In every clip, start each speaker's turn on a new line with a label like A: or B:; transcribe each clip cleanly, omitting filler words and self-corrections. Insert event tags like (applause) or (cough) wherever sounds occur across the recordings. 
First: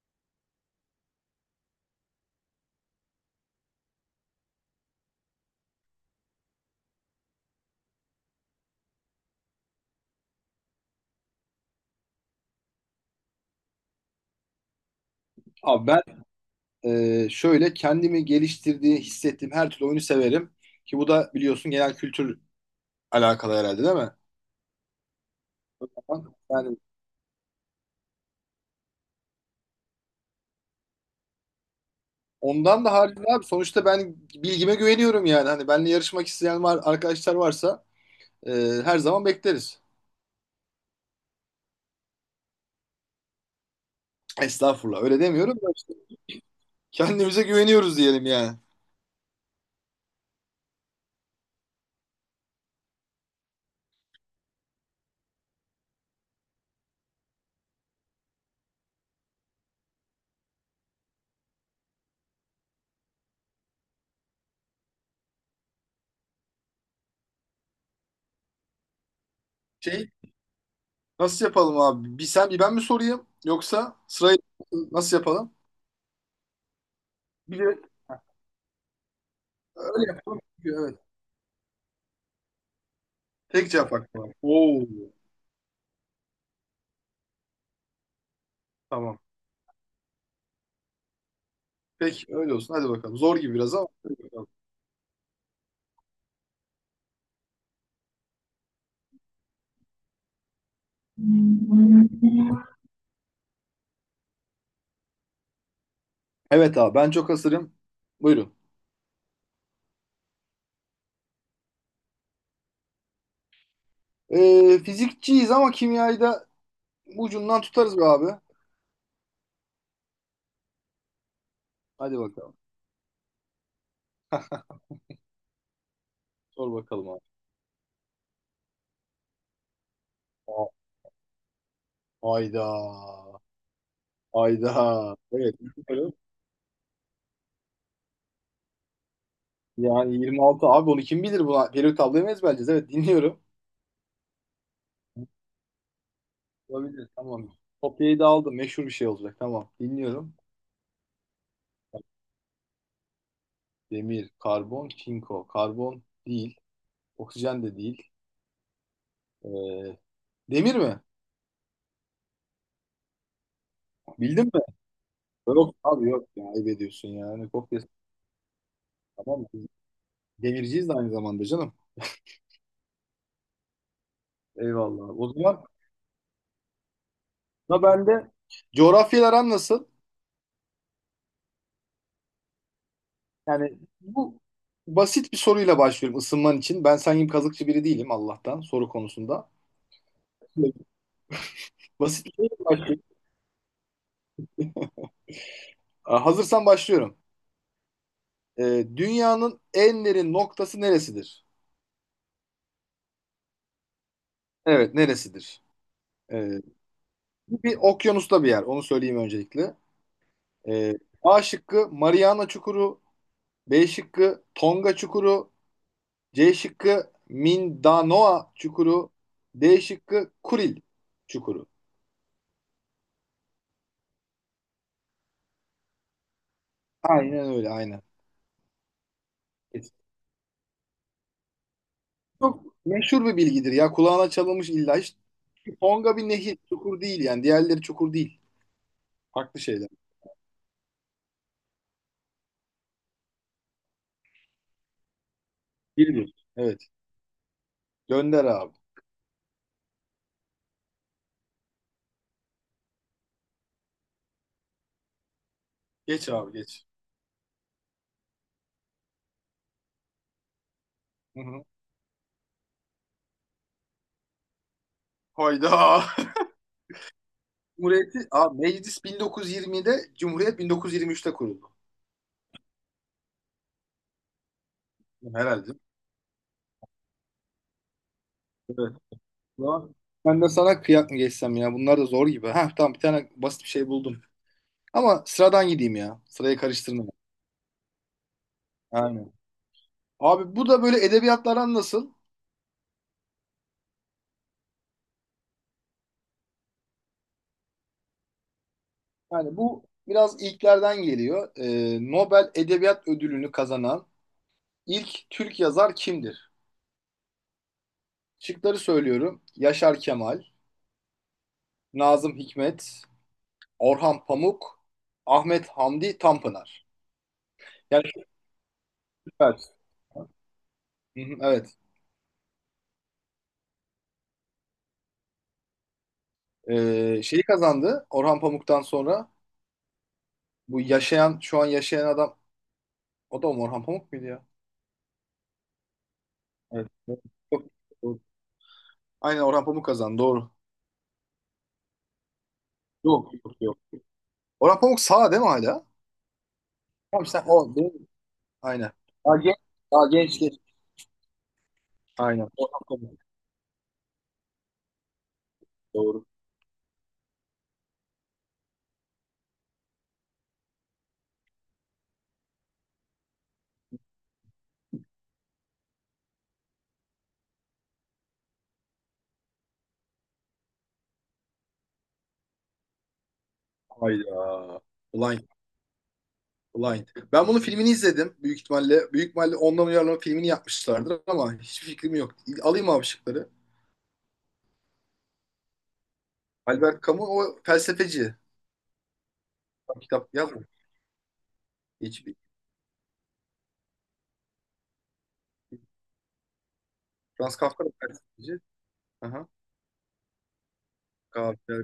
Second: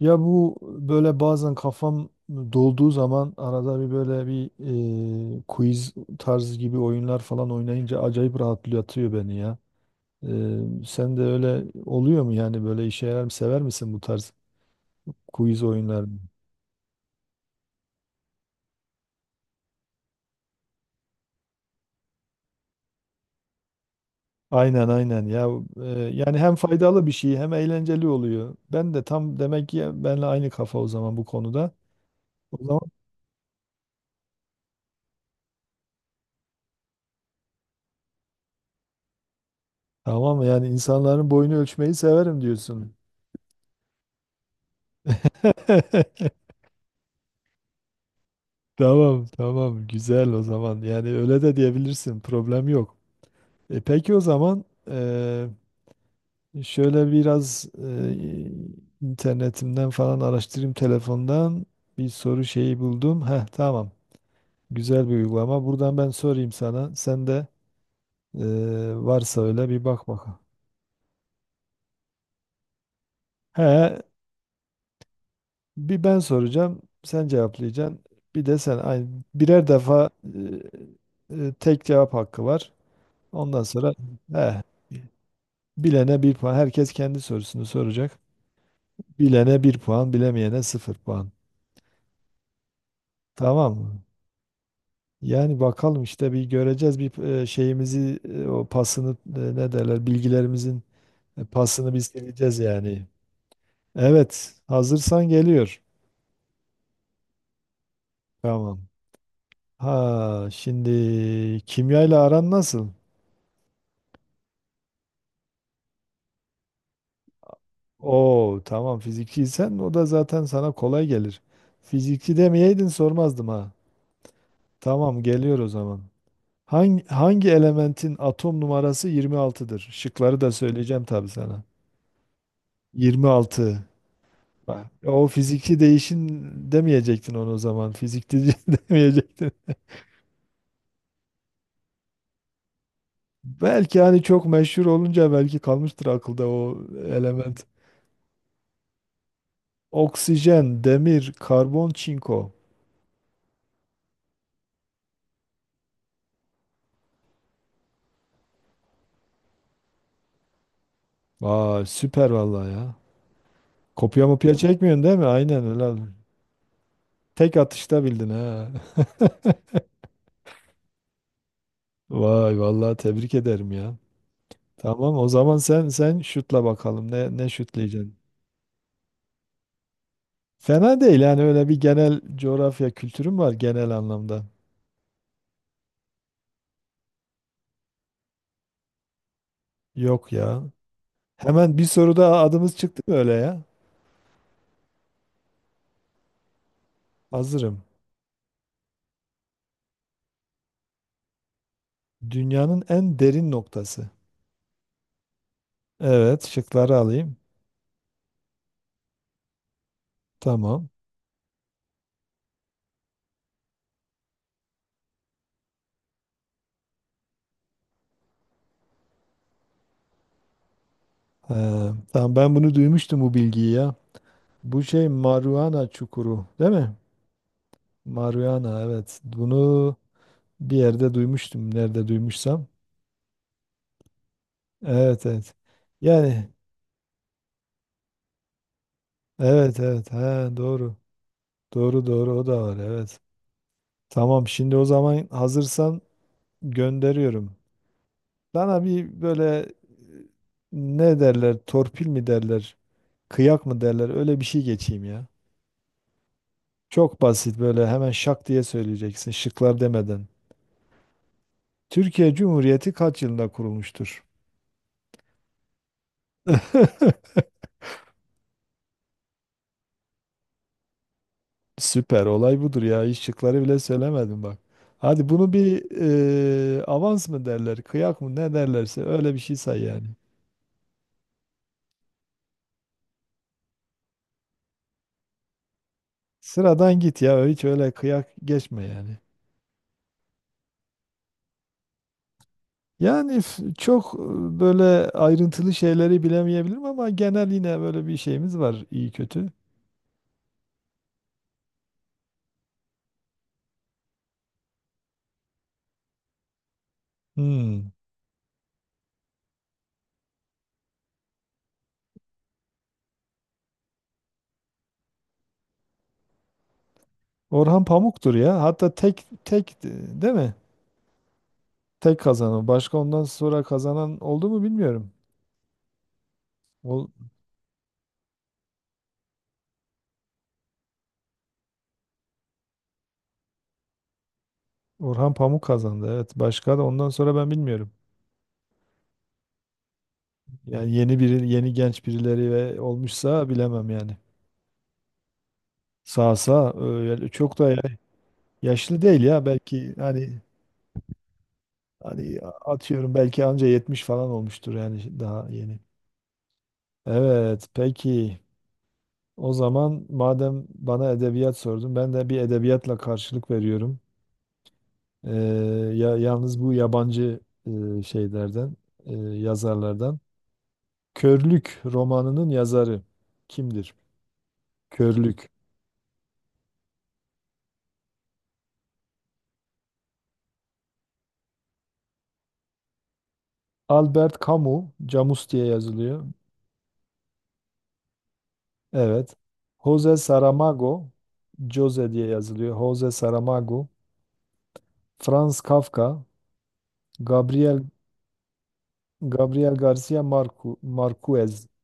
A: Ya bu böyle bazen kafam dolduğu zaman arada bir böyle bir quiz tarzı gibi oyunlar falan oynayınca acayip rahatlatıyor beni ya. Sen de öyle oluyor mu yani böyle işe yarar mı sever misin bu tarz quiz
B: Abi ben
A: oyunlarını?
B: şöyle kendimi geliştirdiği, hissettiğim her türlü oyunu severim. Ki bu da biliyorsun genel kültür alakalı herhalde değil mi?
A: Aynen aynen ya, e, yani hem
B: Yani
A: faydalı bir şey hem eğlenceli oluyor. Ben de tam demek ki benle aynı kafa o zaman bu konuda. O zaman
B: ondan da haricinde abi sonuçta ben bilgime güveniyorum yani. Hani benimle yarışmak isteyen var, arkadaşlar varsa e, her zaman bekleriz.
A: tamam, yani insanların boyunu ölçmeyi severim diyorsun.
B: Estağfurullah öyle demiyorum da işte
A: (laughs)
B: kendimize güveniyoruz diyelim yani.
A: Tamam tamam, güzel o zaman, yani öyle de diyebilirsin, problem yok. Peki o zaman e, şöyle biraz internetimden falan araştırayım telefondan bir soru şeyi buldum. Heh tamam, güzel bir uygulama buradan ben sorayım sana, sen de e, varsa öyle bir bak
B: Şey,
A: bakalım.
B: nasıl yapalım abi? Bir sen bir ben mi sorayım
A: He,
B: yoksa sırayı nasıl yapalım?
A: bir ben soracağım, sen
B: Bir de
A: cevaplayacaksın, bir de sen aynı, birer
B: öyle
A: defa
B: yapalım. Çünkü evet.
A: tek cevap hakkı var ondan
B: Tek cevap
A: sonra
B: hakkı var.
A: he.
B: Oo.
A: Bilene bir puan. Herkes kendi sorusunu soracak.
B: Tamam.
A: Bilene bir puan, bilemeyene sıfır puan.
B: Peki öyle olsun. Hadi bakalım. Zor gibi
A: Tamam
B: biraz ama,
A: mı?
B: hadi bakalım.
A: Yani bakalım işte bir göreceğiz bir şeyimizi o pasını ne derler, bilgilerimizin pasını biz sileceğiz yani. Evet, hazırsan geliyor.
B: Evet abi ben çok hazırım. Buyurun.
A: Tamam. Ha, şimdi kimyayla aran nasıl?
B: Fizikçiyiz ama kimyayı da ucundan tutarız be abi.
A: Oo, tamam, fizikçiysen o da zaten sana kolay gelir.
B: Hadi
A: Fizikçi
B: bakalım.
A: demeyeydin sormazdım ha. Tamam, geliyor o zaman.
B: Sor
A: Hangi,
B: bakalım abi.
A: hangi elementin atom numarası 26'dır? Şıkları da
B: A-
A: söyleyeceğim tabii sana.
B: Ayda.
A: 26. Bak,
B: Ayda.
A: o
B: Evet.
A: fiziki
B: Dinliyorum.
A: değişin demeyecektin onu o zaman. Fizikte (laughs) demeyecektin.
B: Yani 26 abi onu kim bilir buna? Peri tabloyu mu ezberleyeceğiz? Evet dinliyorum.
A: Belki hani çok meşhur olunca belki kalmıştır akılda o
B: Olabilir, tamam.
A: element.
B: Kopyayı da aldım. Meşhur bir şey olacak. Tamam dinliyorum.
A: Oksijen, demir, karbon, çinko.
B: Demir, karbon, çinko. Karbon değil. Oksijen de değil. Ee, demir mi?
A: Vay süper vallahi ya. Kopya
B: Bildin
A: mopya
B: mi?
A: çekmiyorsun değil mi? Aynen
B: Yok
A: öyle.
B: abi yok ya, ayıp ediyorsun ya. Hani
A: Tek
B: kopya
A: atışta bildin ha.
B: tamam mı? Biz demirciyiz de aynı zamanda canım.
A: (laughs) Vay vallahi tebrik ederim ya.
B: Eyvallah.
A: Tamam, o
B: O
A: zaman
B: zaman
A: sen şutla bakalım ne
B: da ben
A: şutlayacaksın.
B: de coğrafyalar aran nasıl?
A: Fena değil, yani öyle bir genel coğrafya kültürüm var
B: Yani
A: genel
B: bu
A: anlamda.
B: basit bir soruyla başlıyorum ısınman için. Ben sen gibi kazıkçı biri değilim Allah'tan soru konusunda.
A: Yok ya. Hemen bir
B: Basit
A: soruda
B: bir soruyla
A: adımız çıktı
B: başlıyorum.
A: mı öyle ya?
B: Aa, hazırsan başlıyorum.
A: Hazırım.
B: Dünyanın en derin noktası neresidir?
A: Dünyanın en derin noktası.
B: Evet neresidir?
A: Evet,
B: Ee,
A: şıkları alayım.
B: bu bir okyanusta bir yer. Onu söyleyeyim öncelikle.
A: Tamam.
B: Ee, A şıkkı Mariana Çukuru, B şıkkı Tonga Çukuru. C şıkkı Mindanoa Çukuru. D şıkkı Kuril Çukuru.
A: Ee, tamam, ben bunu duymuştum bu bilgiyi ya. Bu şey Mariana Çukuru, değil mi?
B: Aynen öyle, aynen.
A: Mariana, evet. Bunu bir yerde duymuştum. Nerede
B: Çok
A: duymuşsam.
B: meşhur bir bilgidir ya. Kulağına çalınmış illa. Hiç.
A: Evet, evet.
B: Tonga bir
A: Yani
B: nehir. Çukur değil yani. Diğerleri çukur değil. Farklı
A: evet
B: şeyler.
A: evet, he, doğru. Doğru doğru, o da var, evet. Tamam, şimdi o zaman hazırsan
B: Bir bir. Evet.
A: gönderiyorum.
B: Gönder abi.
A: Bana bir böyle ne derler, torpil mi derler, kıyak mı derler, öyle bir şey geçeyim ya.
B: Geç abi geç.
A: Çok basit, böyle hemen şak diye söyleyeceksin şıklar demeden.
B: Hı hı.
A: Türkiye Cumhuriyeti kaç yılında kurulmuştur?
B: Hayda. (laughs) Cumhuriyeti, abi, meclis 1920'de, Cumhuriyet 1923'te kuruldu.
A: Süper, olay budur ya, hiç şıkları bile söylemedim bak. Hadi bunu
B: Herhalde.
A: bir avans mı derler, kıyak mı, ne
B: Evet.
A: derlerse öyle bir şey say
B: Ulan,
A: yani.
B: ben de sana kıyak mı geçsem ya? Bunlar da zor gibi. Heh tamam, bir tane basit bir şey buldum. Ama sıradan gideyim ya. Sırayı
A: Sıradan
B: karıştırma.
A: git ya, hiç öyle kıyak geçme yani.
B: Aynen. Abi bu da böyle edebiyatlardan nasıl?
A: Yani çok böyle ayrıntılı şeyleri bilemeyebilirim, ama genel yine böyle bir şeyimiz var iyi kötü.
B: Yani bu biraz ilklerden geliyor. Nobel Edebiyat Ödülünü kazanan ilk Türk yazar kimdir?
A: Hmm.
B: Şıkları söylüyorum. Yaşar Kemal, Nazım Hikmet, Orhan Pamuk, Ahmet Hamdi Tanpınar.
A: Orhan
B: Yani
A: Pamuk'tur ya. Hatta tek tek
B: evet.
A: değil mi?
B: Hı hı, evet.
A: Tek kazanan. Başka ondan sonra kazanan oldu mu bilmiyorum. Ol-
B: Şeyi kazandı Orhan Pamuk'tan sonra. Bu yaşayan, şu an yaşayan adam o da mı Orhan Pamuk muydu ya?
A: Orhan Pamuk kazandı. Evet. Başka da
B: Evet,
A: ondan
B: evet.
A: sonra ben
B: Yok.
A: bilmiyorum.
B: Aynen Orhan Pamuk kazandı. Doğru.
A: Yani yeni biri, yeni genç birileri ve
B: Yok
A: olmuşsa
B: yok yok.
A: bilemem yani.
B: Orhan Pamuk sağ değil mi hala?
A: Sağ sağ,
B: Tamam
A: öyle
B: sen
A: çok da
B: o değil mi? Aynen.
A: yaşlı değil
B: Daha
A: ya
B: genç,
A: belki,
B: daha genç
A: hani,
B: genç.
A: hani
B: Aynen. Orhan
A: atıyorum
B: Pamuk.
A: belki anca 70 falan olmuştur yani daha yeni.
B: Doğru.
A: Evet, peki. O zaman madem bana edebiyat sordun, ben de bir edebiyatla karşılık veriyorum. Ee, Ya yalnız bu yabancı şeylerden, yazarlardan. Körlük romanının yazarı kimdir?
B: Hayda. Blind.
A: Körlük.
B: Blind. Ben bunun filmini izledim. Büyük ihtimalle. Büyük ihtimalle ondan uyarlama filmini yapmışlardır ama hiçbir fikrim yok. Alayım abi şıkları.
A: Albert Camus, Camus diye yazılıyor.
B: Albert Camus o felsefeci.
A: Evet. Jose
B: Kitap yazmış.
A: Saramago, Jose diye
B: Hiçbir.
A: yazılıyor. Jose Saramago, Franz Kafka,
B: Franz Kafka
A: Gabriel
B: da felsefeci. Aha.
A: Gabriel Garcia Marcu, Marquez.
B: Kafka,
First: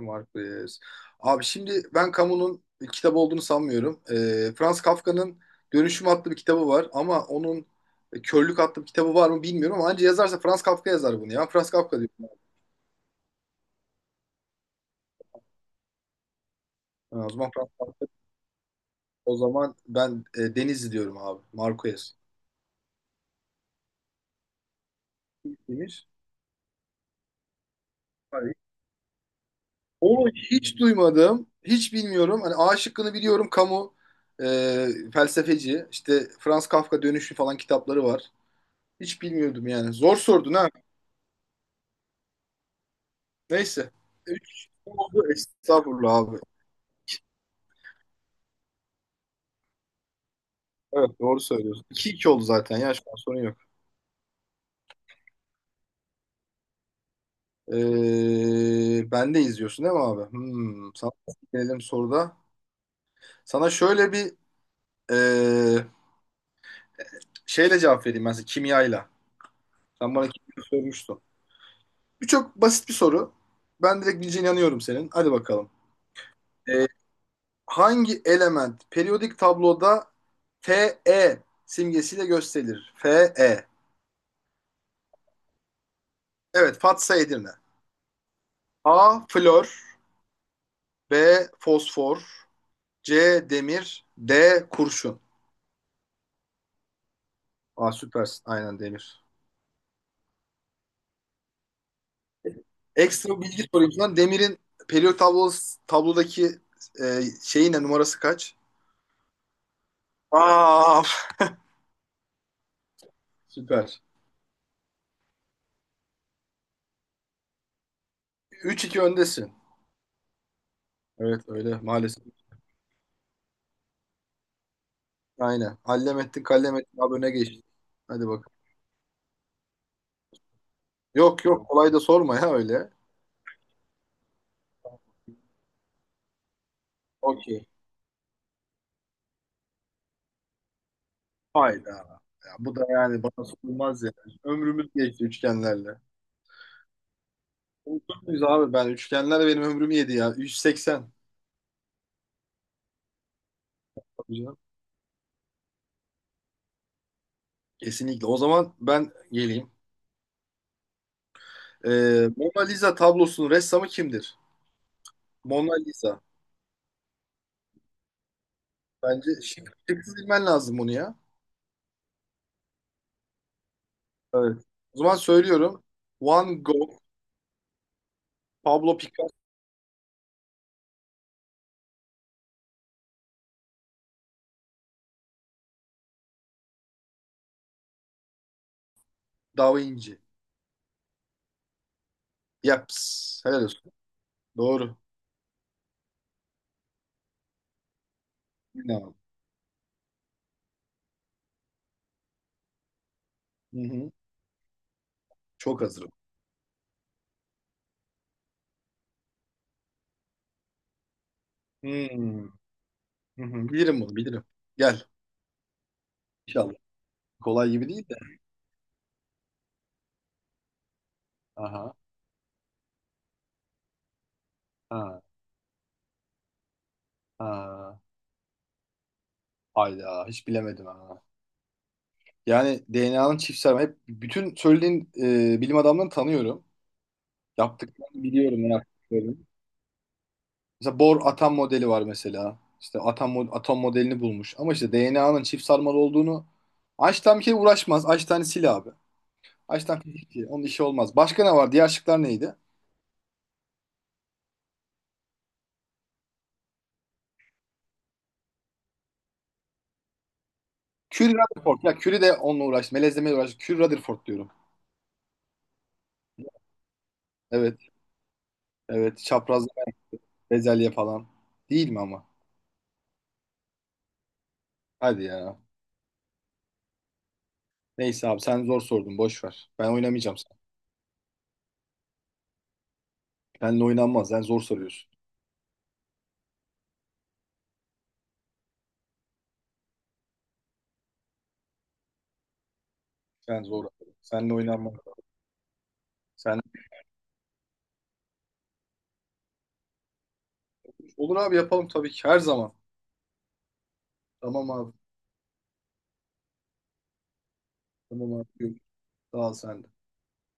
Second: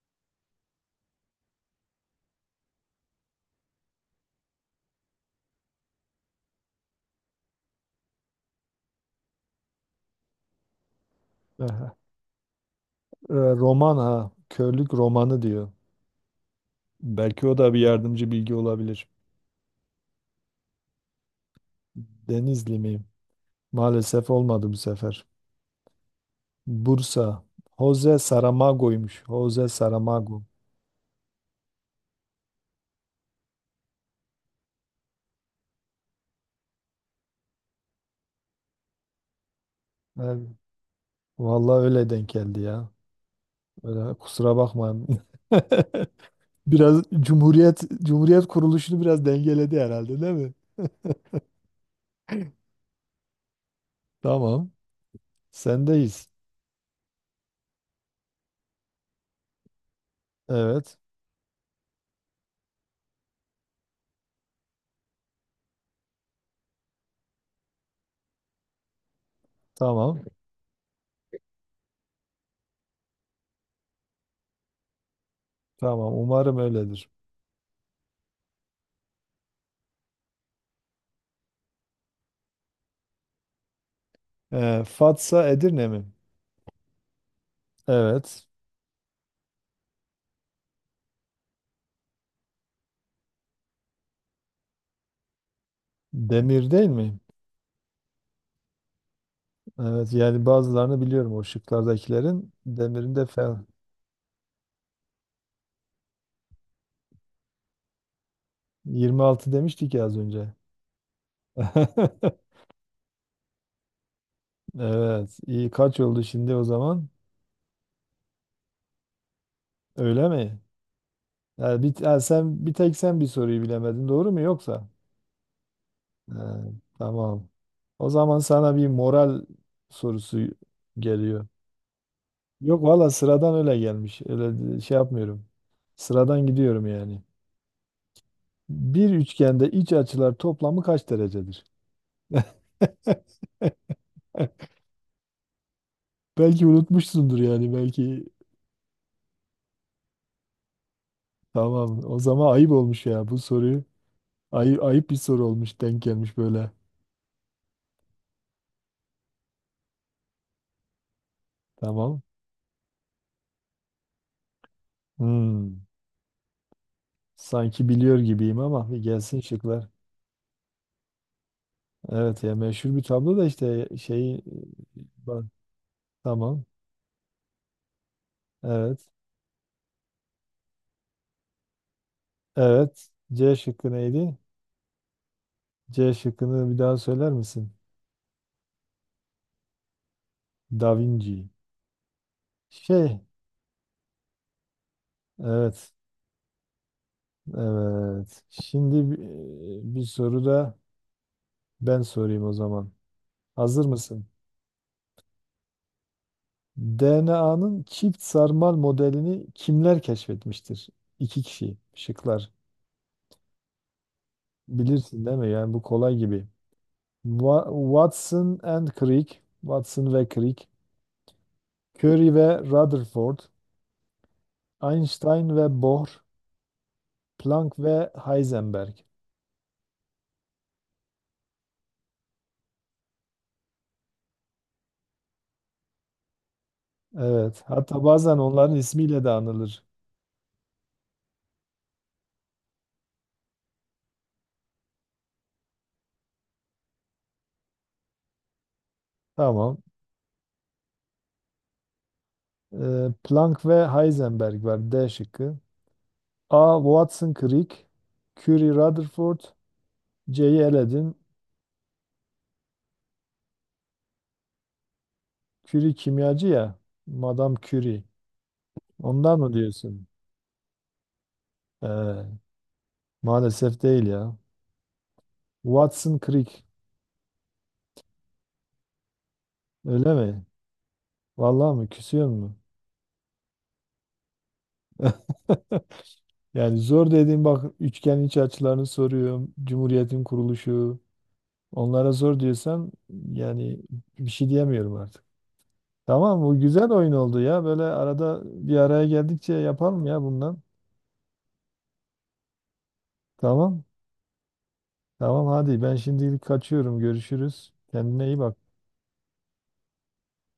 B: Marquez. Abi şimdi ben Camus'un kitap olduğunu sanmıyorum. Franz Kafka'nın Dönüşüm adlı bir kitabı var ama onun Körlük adlı bir kitabı var mı bilmiyorum ama anca yazarsa Franz Kafka yazar bunu ya. Franz
A: Aha.
B: Kafka diyorum.
A: Roman ha. Körlük romanı diyor.
B: Ha, o
A: Belki
B: zaman
A: o
B: Franz
A: da bir
B: Kafka.
A: yardımcı bilgi olabilir.
B: O zaman ben Deniz diyorum abi. Marquez.
A: Denizli miyim? Maalesef olmadı bu sefer.
B: Demiş.
A: Bursa. Jose
B: Hayır.
A: Saramago'ymuş. Jose
B: Onu
A: Saramago.
B: hiç duymadım. Hiç bilmiyorum. Hani A şıkkını biliyorum. Camus felsefeci. İşte Franz Kafka Dönüşüm falan kitapları var. Hiç bilmiyordum yani. Zor
A: Evet.
B: sordun ha.
A: Vallahi öyle denk geldi ya.
B: Neyse.
A: Öyle, kusura
B: Üç
A: bakmayın.
B: oldu.
A: (laughs)
B: Estağfurullah abi.
A: Biraz Cumhuriyet kuruluşunu biraz dengeledi herhalde değil mi?
B: Evet doğru söylüyorsun. 2 iki oldu zaten ya, şu an sorun yok.
A: Tamam. Sendeyiz.
B: Ben de izliyorsun değil mi abi? Hmm,
A: Evet.
B: sana gelelim soruda. Sana şöyle bir ee, şeyle cevap vereyim ben size kimyayla. Sen
A: Tamam.
B: bana kimya sormuştun. Bu çok basit bir soru. Ben direkt bileceğine inanıyorum senin. Hadi bakalım.
A: Tamam. Umarım
B: Ee,
A: öyledir.
B: hangi element periyodik tabloda Fe simgesiyle gösterilir? Fe.
A: Fatsa Edirne mi?
B: Evet Fatsa Edirne.
A: Evet.
B: A. Flor. B. Fosfor. C. Demir. D. Kurşun.
A: Demir değil mi?
B: Aa süpersin. Aynen demir.
A: Evet, yani bazılarını biliyorum o şıklardakilerin. Demir'in de
B: Ekstra
A: fel.
B: bilgi sorayım sana. Demirin periyot tablosu, tablodaki şeyi ne? Numarası kaç?
A: 26 demiştik ya az önce.
B: Aa
A: (laughs)
B: süper.
A: Evet. İyi, kaç oldu şimdi o zaman?
B: Üç iki öndesin.
A: Öyle mi?
B: Evet öyle
A: Yani bir, ha,
B: maalesef.
A: sen bir tek, sen bir soruyu bilemedin, doğru mu yoksa?
B: Aynen. Hallem ettin
A: Ha,
B: kallem ettin abi, öne
A: tamam.
B: geçtin.
A: O
B: Hadi
A: zaman
B: bakalım.
A: sana bir moral sorusu
B: Yok
A: geliyor.
B: yok kolay da sorma ya
A: Yok
B: öyle.
A: valla, sıradan öyle gelmiş. Öyle şey yapmıyorum. Sıradan gidiyorum yani.
B: Okey.
A: Bir üçgende iç açılar toplamı kaç derecedir?
B: Hayda. Ya,
A: (laughs)
B: bu da yani bana sorulmaz ya. Ömrümüz geçti üçgenlerle.
A: Belki unutmuşsundur yani
B: Unutur
A: belki.
B: muyuz abi ben? Üçgenler benim ömrümü yedi ya. 380.
A: Tamam. O zaman ayıp olmuş ya bu soruyu.
B: Biliyorum.
A: Ayıp, ayıp bir soru olmuş, denk gelmiş böyle.
B: Kesinlikle. O zaman ben geleyim.
A: Tamam.
B: Mona Lisa tablosunun ressamı kimdir? Mona
A: Hmm.
B: Lisa.
A: Sanki biliyor gibiyim ama bir
B: Bence
A: gelsin
B: şık,
A: şıklar.
B: şıksız bilmen lazım bunu ya.
A: Evet ya, meşhur bir tablo da işte şeyi
B: Evet. O zaman
A: bak
B: söylüyorum. Van
A: tamam.
B: Gogh, Pablo
A: Evet.
B: Picasso,
A: Evet. C şıkkı neydi? C şıkkını bir daha söyler misin?
B: Da Vinci.
A: Da Vinci. Şey,
B: Yaps. Helal olsun. Doğru.
A: evet. Evet. Şimdi
B: İnanın.
A: bir soru da ben sorayım o zaman.
B: Hı
A: Hazır
B: hı.
A: mısın?
B: Çok hazırım.
A: DNA'nın çift sarmal modelini kimler keşfetmiştir? İki kişi.
B: Hmm.
A: Şıklar.
B: Hı hı. Bilirim bunu, bilirim. Gel.
A: Bilirsin değil mi? Yani bu kolay gibi.
B: İnşallah. Kolay gibi değil de.
A: Watson and Crick. Watson ve Crick.
B: Aha.
A: Curie ve Rutherford.
B: Ha.
A: Einstein ve Bohr. Planck
B: Ha.
A: ve Heisenberg.
B: Hayda. Hiç bilemedim ha. Yani DNA'nın çiftsel hep bütün söylediğin bilim adamlarını tanıyorum.
A: Evet. Hatta
B: Yaptıklarını
A: bazen
B: biliyorum, ne
A: onların ismiyle de
B: yaptıklarını.
A: anılır.
B: Mesela Bohr atom modeli var mesela. İşte atom atom modelini bulmuş. Ama işte DNA'nın çift sarmal olduğunu Einstein bir kere uğraşmaz. Einstein'ı sil abi.
A: Tamam.
B: Einstein fizikçi. Onun işi olmaz. Başka ne var? Diğer şıklar neydi?
A: Planck ve Heisenberg var D şıkkı. A. Watson Crick, Curie Rutherford, C'yi eledin.
B: Curie Rutherford. Ya Curie de onunla uğraştı. Melezlemeyle uğraştı. Curie Rutherford diyorum.
A: Curie kimyacı ya. Madame
B: Evet.
A: Curie.
B: Evet.
A: Ondan mı
B: Çapraz
A: diyorsun?
B: bezelye falan. Değil mi ama?
A: Ee, Maalesef değil ya.
B: Hadi ya.
A: Watson Crick.
B: Neyse abi sen zor sordun. Boş ver. Ben
A: Öyle
B: oynamayacağım.
A: mi? Vallahi mi? Küsüyor mu?
B: Seninle oynanmaz. Sen zor soruyorsun.
A: Yani zor dediğim bak, üçgen iç açılarını soruyorum. Cumhuriyetin kuruluşu. Onlara zor diyorsan
B: Sen
A: yani
B: zor, abi.
A: bir şey
B: Seninle oynanmaz.
A: diyemiyorum artık. Tamam, bu
B: Sen...
A: güzel oyun oldu ya. Böyle arada bir araya geldikçe yapalım ya bundan.
B: Olur abi yapalım tabii ki her zaman.
A: Tamam.
B: Tamam abi.
A: Tamam, hadi ben şimdilik kaçıyorum. Görüşürüz. Kendine
B: Tamam
A: iyi bak.
B: abi. Sağ ol sen.